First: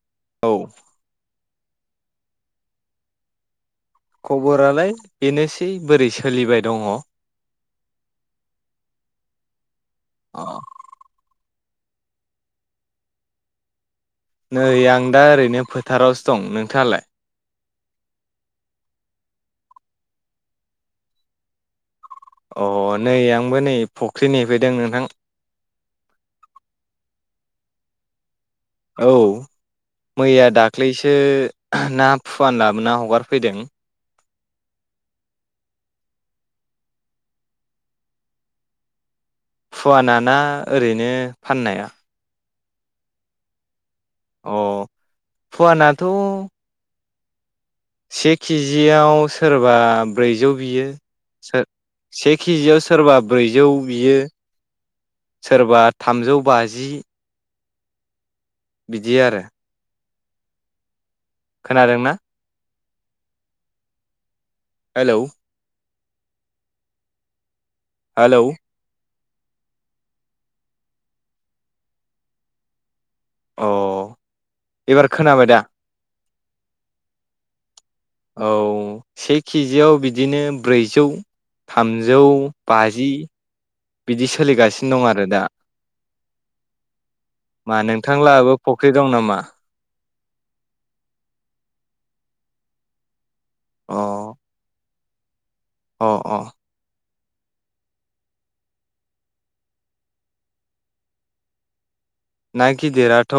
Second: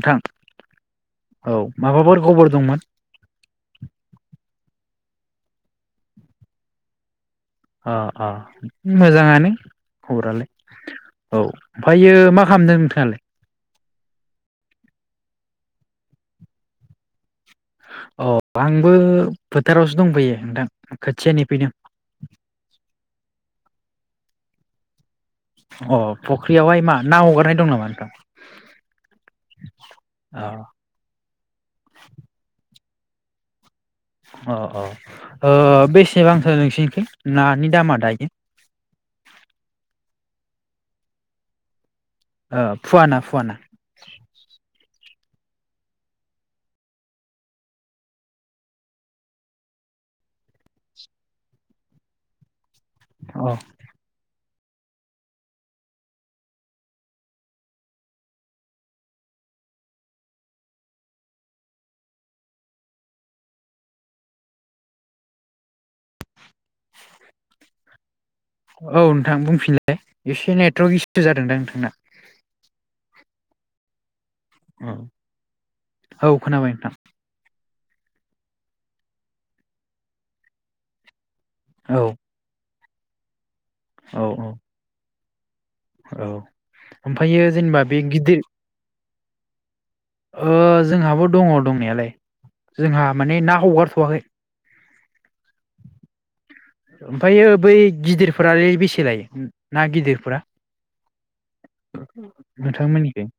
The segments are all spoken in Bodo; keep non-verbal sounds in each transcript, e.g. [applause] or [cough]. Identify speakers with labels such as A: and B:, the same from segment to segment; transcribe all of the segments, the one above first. A: नोंथां
B: औ।
A: औ माबाफोर खबर दंमोन?
B: खबरालाय बेनोसै बोरै सोलिबाय दङ
A: अ अ मोजाङानो। खबरालाय औ ओमफ्रायो मा खालामदों नोंथाङालाय?
B: नै आं दा ओरैनो फोथारावसो दं नोंथाङालाय?
A: अ आंबो फोथारावसो दंफैयो नोंथां खोथिया नेफैदों।
B: अ नै आंबो नै दिनि फैदों नोंथां।
A: अ फख्रियावहाय मा ना हगारनाय दं नामा नोंथां?
B: औ
A: अ
B: मैया दाख्लैसो ना फुवान हना हगारफैदों।
A: अ औ बेसेबांथो नोंसिोरनिखौ नानि दामा दायो?
B: फुवानाना ओरैनो फाननाया?
A: फुवाना फुवाना?
B: अ फुवानाथ' से किजियाव सोरबा ब्रैजौ बियो सोर से किजियाव सोरबा
A: अ
B: ब्रैजौ बियो। सोरबा थामजौ बाजि। बिदि आरो खोनादोंना? हेलौ
A: [inaudible]
B: हेलौ
A: थां बुंफिनलाय एसे नेटवर्क इसु जादोंदां नोंथांना।
B: अ एबार खोनाबाय दा
A: औ खोनाबाय नोंथां
B: औ से किजियाव बिदिनो ब्रैजौ
A: औ
B: थामजौ बाजि
A: औ
B: बिदि सोलिगासिनो दं आरो। आरो दा
A: औ ओमफ्रायो
B: मा
A: जेनेबा बे गिदिर
B: नोंथांलाहाबो फुख्रि दं नामा?
A: ओ जोंहाबो दङ दंनायालाय जोंहा। माने ना हगारथ'वाखै
B: अ-अ
A: ओमफ्रायो बै गिदिरफोरालाय बेसे लायो ना गिदिरफोरा?
B: ना
A: नोंथांमोननिखै
B: गिदिराथ'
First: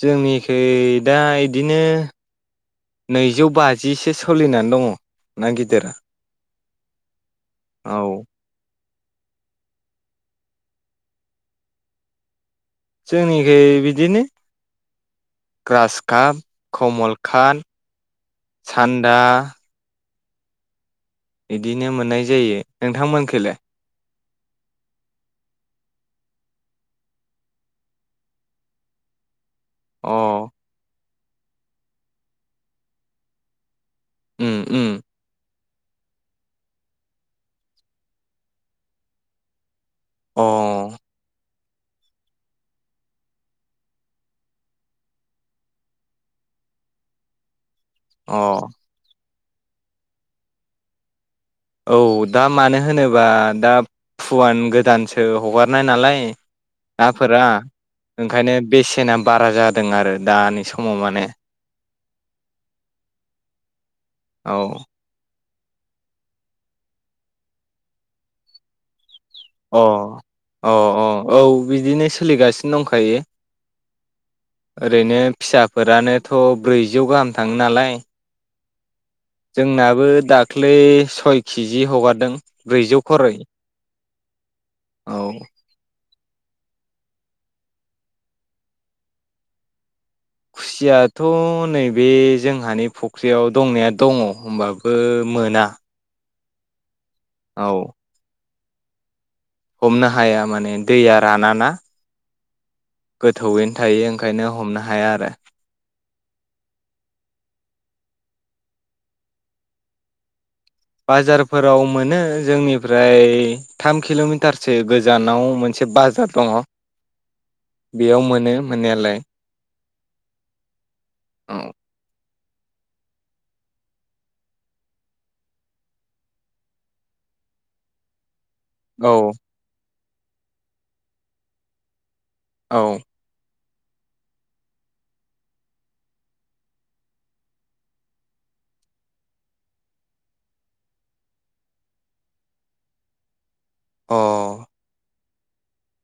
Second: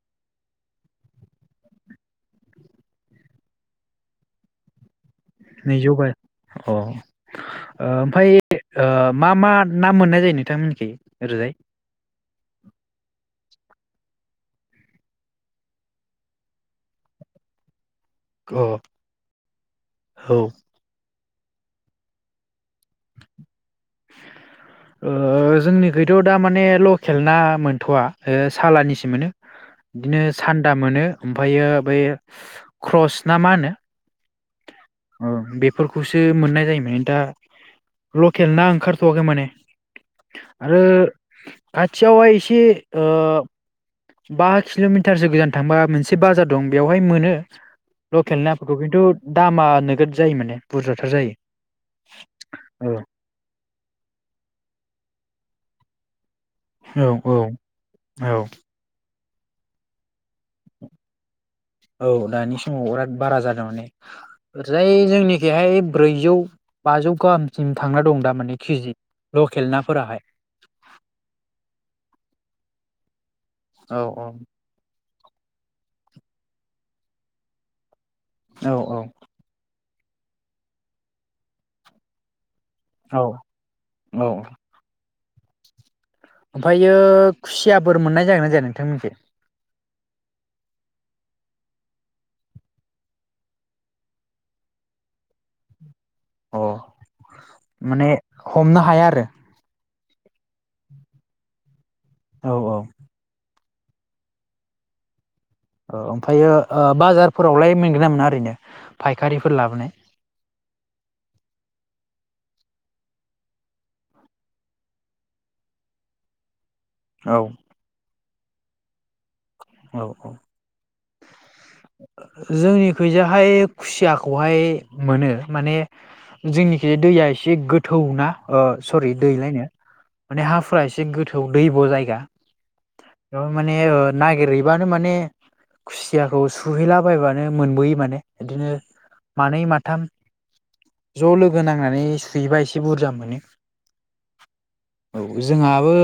B: जोंनिखै दा इदिनो नैजौ बाजिसो सोलिनानै दङ। नागिदिरा।
A: औ ओमफाय ओ मा मा ना मोननाय जायो नोंथां मोनिखै ओरैजाय?
B: जोंनिखै बिदिनो ग्रास काप कमल कात
A: अ
B: सान्दा
A: औ
B: बिदिनो मोननाय जायो। नोंथांमोनखैलाय
A: जोंनिखैथ' दा माने लकेल ना मोनथ'वा ओ सालानिसो मोनो
B: अ
A: बिदिनो सान्दा मोनो। ओमफ्रायो बै क्रस ना मा होनो?
B: उम उम
A: फोरखौसो मोननाय जायोमोन दा लकेल ना ओंखारथ'वाखै माने आरो
B: अ
A: खाथियावहाय एसे ओ बा किल'मिटारसो गोजान थांबा मोनसे बाजार दं बेवहाय मोनो
B: अ
A: लखेल नाफोरखौ खिनथु दामा नोगोद जायो माने बुरजाथार जायो
B: औ दा मानो
A: औ
B: होनोबा दा फुवान गोदान सो हगारनाय नालाय
A: औ औ
B: नाफोरा
A: औ
B: ओंखायनो बेसेना बारा जादों आरो दानि समाव माने
A: औ दानि समाव बिराद बारा जादों माने
B: औ
A: ओरैजाय जोंनि बेहाय ब्रैजौ बाजौ गाहामसिम थांना दं दा माने केजि लकेल
B: अ
A: नाफोराहाय
B: अ अ औ बिदिनो सोलिगासिनो दंखायो
A: औ औ
B: ओरैनो फिसाफोरानोथ' ब्रैजौ गाहाम थाङो नालाय
A: औ औ
B: जोंनाबो दाख्लै सय किजि हगारदों ब्रैजौ
A: औ
B: खरै
A: औ
B: औ
A: ओमफ्रायो खुसियाफोर मोननाय जागोना जाया नोंथांमोनथिं
B: खुसियाथ' नैबे जोंहानि फुख्रियाव दंनाया दङ होनबाबो मोना
A: औ
B: औ
A: माने हमनो हाया आरो
B: हमनो हाया माने दैया राना ना
A: औ औ
B: थायो ओंखायनो हमनो हाया आरो
A: औ ओमफ्रायो बाजारफोरावलाय मोनगोन ना मोना ओरैनो फायखारिफोर लाबोनाय
B: बाजारफोराव मोनो जोंनिफ्राय थाम किल'मिटारसो गोजानाव मोनसे बाजार दङ
A: औ
B: बेयाव मोनो मोनो मोननायालाय
A: औ औ
B: औ
A: जोंनिखैजाहाय खुसियाखौहाय मोनो माने जोंनिखि दैया एसे गोथौ ना अ सरि दै लायनो माने हाफोरा एसे गोथौ दैब' जायगा
B: औ
A: बेयाव माने नागिरहैबानो माने खुसिया, सुहैलाबायबानो मोनबोयो माने बिदिनो मानै माथाम ज' लोगो नांनानै सुहैबा एसे बुरजा मोनो,
B: अ
A: औ जोंहाबो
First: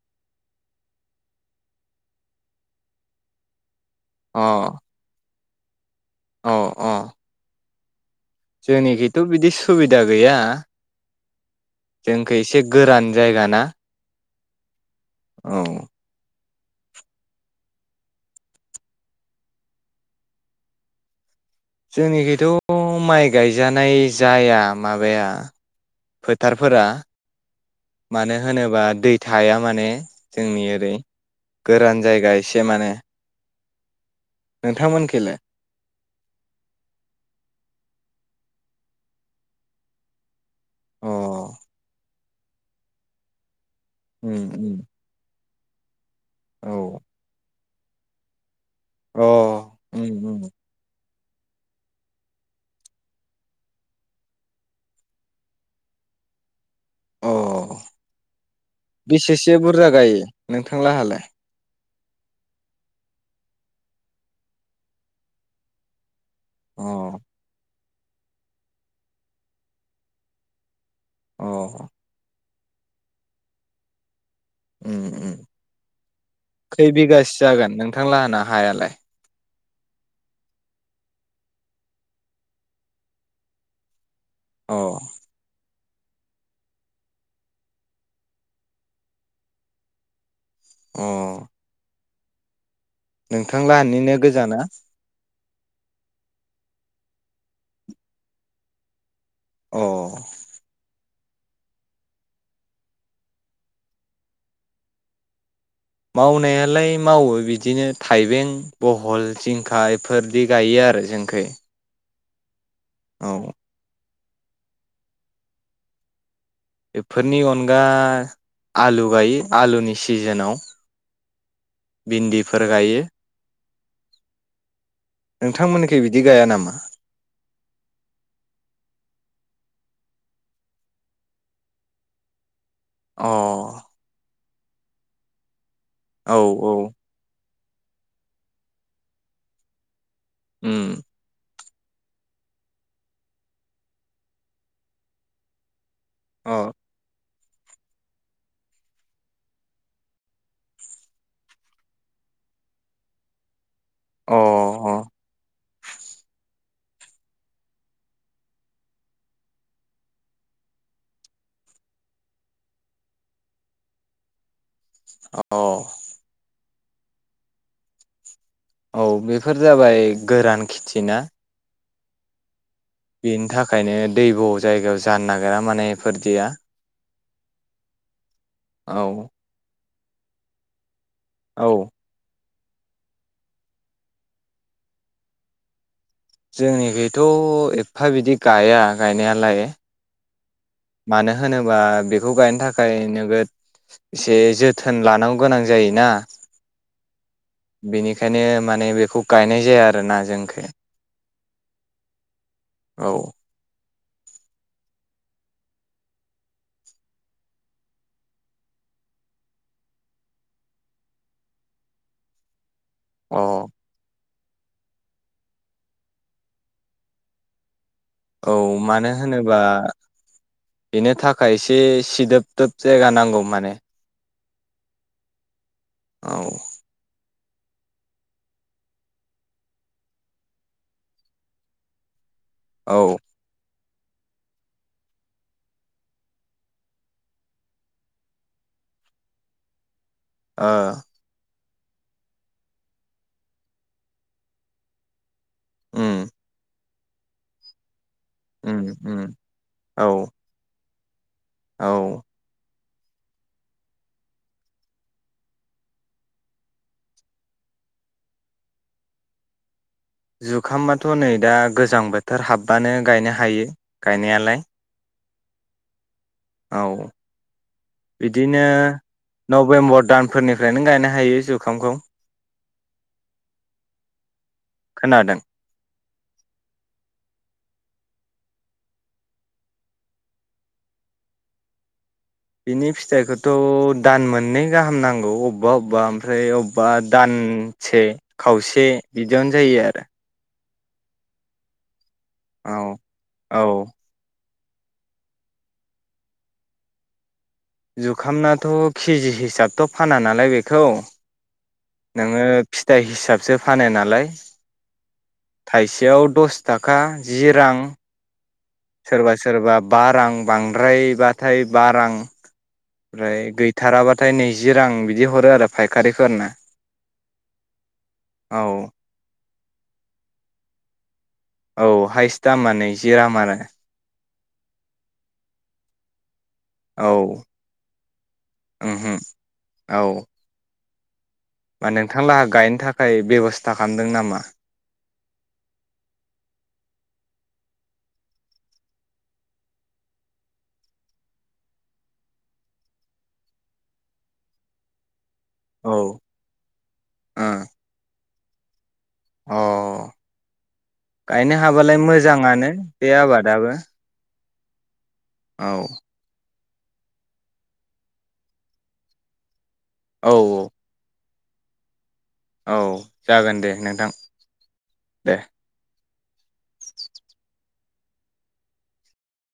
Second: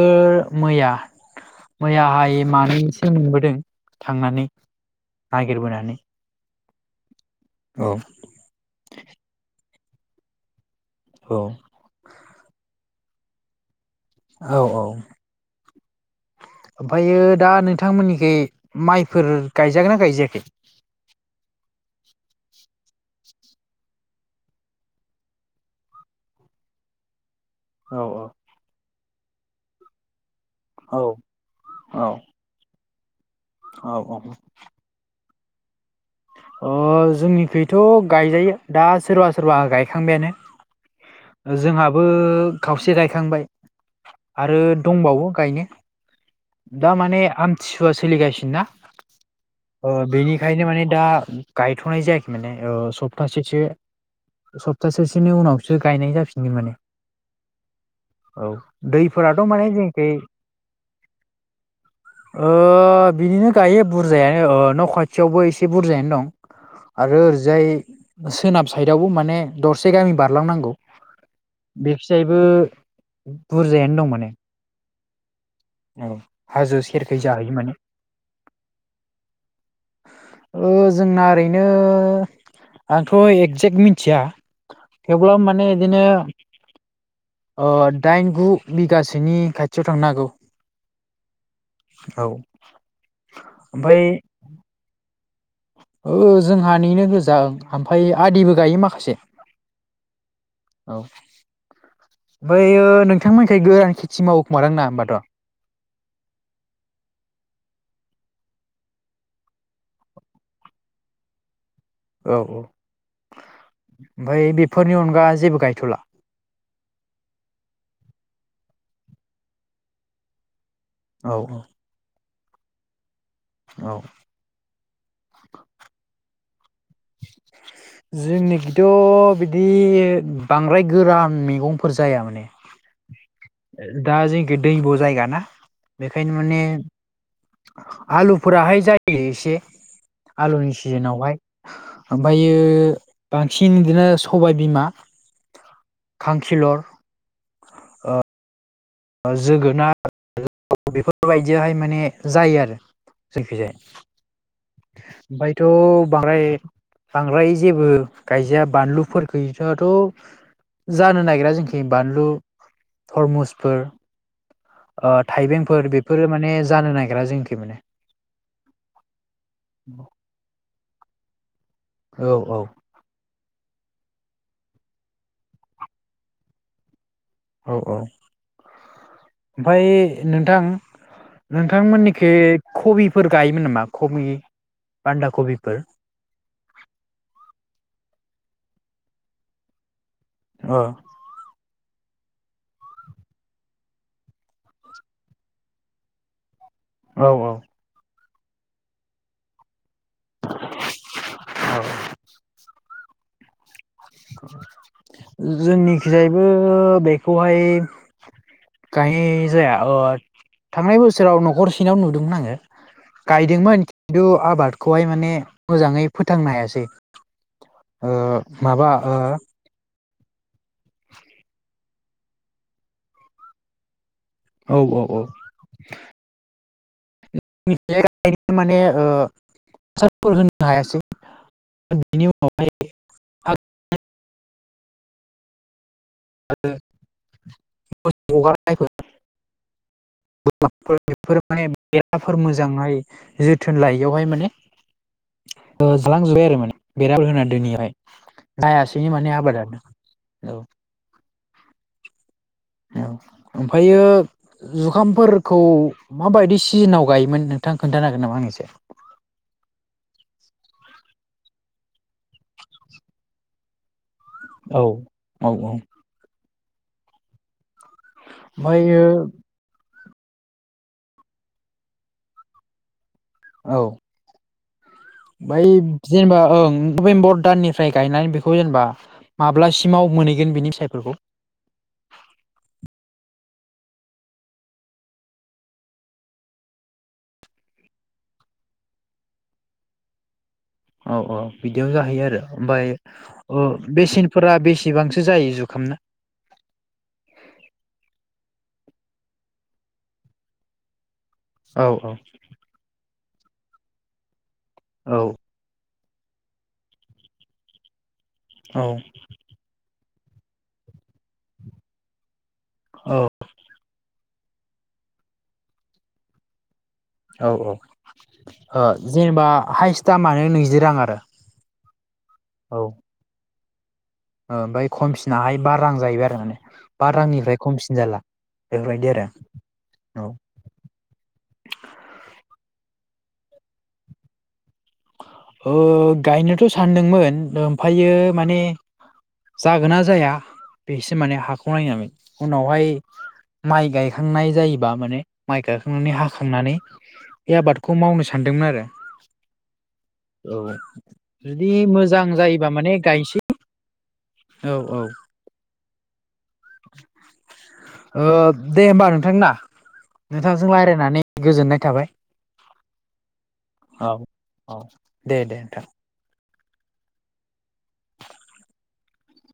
A: मैया मैयाहाय मानैसो मोनबोदों, थांनानै
B: अ
A: नागिरबोनानै,
B: अ अ
A: औ
B: जोंनिखैथ' बिदि सुबिदा गैया।
A: औ
B: जोंखै एसे गोरान जायगा ना?
A: औ औ
B: औ
A: ओमफ्रायो दा नोंथांमोननिखै माइफोर गायजागोन ना गायजायाखै?
B: जोंनिखथ' माइ गायजानाय जाया माबाया फोथारफोरा,
A: औ
B: मानो होनोबा दै, थाया माने, जोंनि ओरै
A: औ
B: गोरान जायगा एसे माने,
A: औ औ
B: नोंथां मोनखैलाय?
A: अ जोंनिखैथ' गायजायो दा सोरबा सोरबा गायखांबायानो,
B: अ
A: जोंहाबो खावसे गायखांबाय
B: उम
A: आरो
B: उम
A: दंबावो गायनो
B: औ
A: दा माने आम थिसुवा सोलिगासिनो ना,
B: अ
A: अ
B: उम उम
A: बेनिखायनो माने दा, गायथ'नाय जायाखै माने सप्तासेसो सप्तासेसोनि उनावसो गायनाय जाफिनगोन माने,
B: अ
A: औ दैफोराथ'
B: बेसेसो
A: माने
B: बुरजा
A: जोंनिखै
B: गायो नोंथां लोंहालाय,
A: ओ बिदिनो गायो बुरजायानो न' खाथियावबो एसे बुरजायानो दं।
B: अ
A: आरो ओरैजाय सोनाब साइदावबो माने दरसे गामि बारलांनांगौ,
B: अ
A: बेखिजायबो, बुरजायानो दं माने,
B: उम उम
A: औ हाजो सेरखै
B: खैबिगासो
A: जाहैयो
B: जागोन
A: माने
B: नोंथां लोंहाना हायालाय,
A: ओ जोंना ओरैनो आंथ' एगजेक्ट मिथिया
B: अ
A: थेवब्लाबो माने बिदिनो ओ दाइन गु बिगासोनि खाथियाव थांनो हागौ
B: अ
A: औ
B: नोंथां
A: ओमफ्राय
B: लाहानिनो गोजानना?
A: ओ जोंहानिनो गोजां ओमफ्राय आदिबो गायो माखासे
B: अ
A: ओमफायो नोंथांमोनसाय गोरान खेथि मावखोमादां ना होमबाथ'?
B: मावनायालाय मावो बिदिनो थाइबें बहल जिंखा बेफोरदि गायो आरो जोंखै ।
A: औ औ
B: औ
A: ओमफ्राय बेफोरनि अनगा जेबो गायथ'ला?
B: बेफोरनि अनगा आलु गायो आलुनि सिजोनाव
A: औ औ।
B: भिन्दिफोर गायो
A: औ‌।
B: नोंथांमोननिखे बि बिदि गाया नामा?
A: जोंनिखिथ' बिदि बांद्राय गोरान मैगंफोर जाया माने
B: अ
A: दैबो' जायगा ना बेखायनो
B: औ
A: माने
B: औ
A: आलु फोहाय जायो एसे आलुनि
B: उम
A: सिजोनावहाय ओमफ्रायो बांसिन बिदिनो सबायाइबिमा
B: अ
A: खांखिलर अ जोगोनार बेफोरबायदियावहाय माने जायो आरो जोंनिखैजाया
B: अ
A: बायथ' बांद्राय बांद्राय जेबो गायजाया बानलुखथथ' जानो नागिरा जोंखि बानलु थरमुस फोर
B: अ
A: थाइबेंफोर बेफोरो माने जानो नागिरा जोंखि माने
B: औ बेफोर जाबाय गोरान खेथि चिना [unintelligible]
A: औ औ
B: बेनि थाखायनो दैब' जायगायाव जानो नागिरा माने एफोरदिया
A: औ औ ओमफाय नोंथां
B: औ
A: नोंथांमोननिखे कबिफोर गायोमोन नामा कबि बान्दा कबिफोर?
B: जोंनिखथ' एफा बिदि गाया गायनायालाय।
A: अ
B: मानो होनोबा बेखौ गायनो थाखाय नोगोद एसे जोथोन लानांगौ गोनां जायोना।
A: औ औ
B: ओंखायनो माने बेखौ गायनाय जाया आरो ना जों खै
A: औ
B: औ
A: जोंनिखिजायैबो बेखौहाय गायनाय जाया थांनाय बोसोराव न'खरसेनाव नुदोंमोन आङो
B: अ
A: गायदोंमोन खिन्थु आबादखौहाय माने मोजाङै फोथांनो हायासै। ओ
B: औ
A: माबा
B: मानो?
A: ओ
B: होनोबा बेनो थाखाय एसे सिदोब दोब जायगा नांगौ माने।
A: औ औ औ
B: औ
A: [unintelligible]
B: औ ओ
A: [unintelligible] [unintelligible] [unintelligible] बेफोर माने बेलाफोर मोजांहाय जोथोन लायैयावहाय माने ओ
B: उम
A: जालां जोबबाय आरो माने बेराफोर होना दोनिआवहाय।
B: उम
A: आयासिनो
B: उम
A: माने आबादानो।
B: औ औ
A: औ ओमफायो जुखामफोरखौ माबायदि सिजोनाव गायोमोन नोंथां खोन्थानो हागोन नामा आंनो एसे?
B: जुखामाथ' नै दा गोजां बोथोर हाबबानो गायनो हायो। गायनायालाय।
A: औ औ औ।
B: औ बिदिनो
A: ओमफ्रायो
B: नभेम्बर दानफोरनिफ्रायनो गायनो हायो जुखामखौ।
A: औ
B: खोनादों
A: बाय जेनबा ओं नभेम्बर दाननि फ्राय गायनानै बेखौ जेनेबा माब्लासिमाव मोनहैगोन बेनि फिसायफोरखौ?
B: बिनि फिथाइखौथ' दान मोननै गाहाम नांगौ अबेबा अबेबा ओमफ्राय अबेबा दानसे खावसे बिदियावनो जायो आरो।
A: औ औ बिदियाव जाहैयो आ रो
B: आरो
A: आमफाय
B: औ
A: ओ बेसेन फोरा बेसेबांसो जायो जुखामना?
B: जुखामनाथ' केजि हिसाबथ' फाना नालाय बेखौ,
A: औ
B: नोङो फिथाइ हिसाब सो फानो नालाय।
A: औ।
B: थायसेयाव दस ताखा जि रां सोरबा सोरबा बा रां बांद्रायबाथाय बा रां
A: औ
B: फ्राय गैथाराबा थाय नैजि रां बिदि हरो आरो फायखारिफोरनो।
A: औ औ
B: औ
A: ओ जेनेबा हाइस्ट दामानो नैजि रां आरो।
B: औ हायस्ट दामानो नैजिराम आरो।
A: ओमफाय खमसिनाहाय बा रां जाहैबाय आरो माने। बा
B: औ
A: रांनिफ्राय खमसिन जाला बेफोरबायदि
B: ओमहो
A: आरो, औ।
B: मा नोंथां लाहा गायनो थाखाय बेब'स्था खालामदों नामा?
A: ओ गायनोथ' सानदोंमोन ओमफायो माने जागोना जाया बेसो माने हाखौ नायनानै उनावहाय माइ गायखांनाय जायोबा माने माइ
B: औ
A: गाखांनानै हाखांनानै बे आबादखौ मावनो सा सान्दोंमोन आरो
B: अ अ
A: औ
B: गायनो
A: जुदि
B: हाबालाय
A: मोजां जायोबा
B: मोजाङानो
A: माने
B: बे
A: गायसै
B: आबादाबो।
A: औ औ।
B: औ।
A: ओ दे होमबा नोंथां ना?
B: औ औ
A: नोंथांजों रायलायनानै गोजोननाय थाबाय।
B: औ। जागोन दे नोंथां
A: औ औ दे दे नोंथां।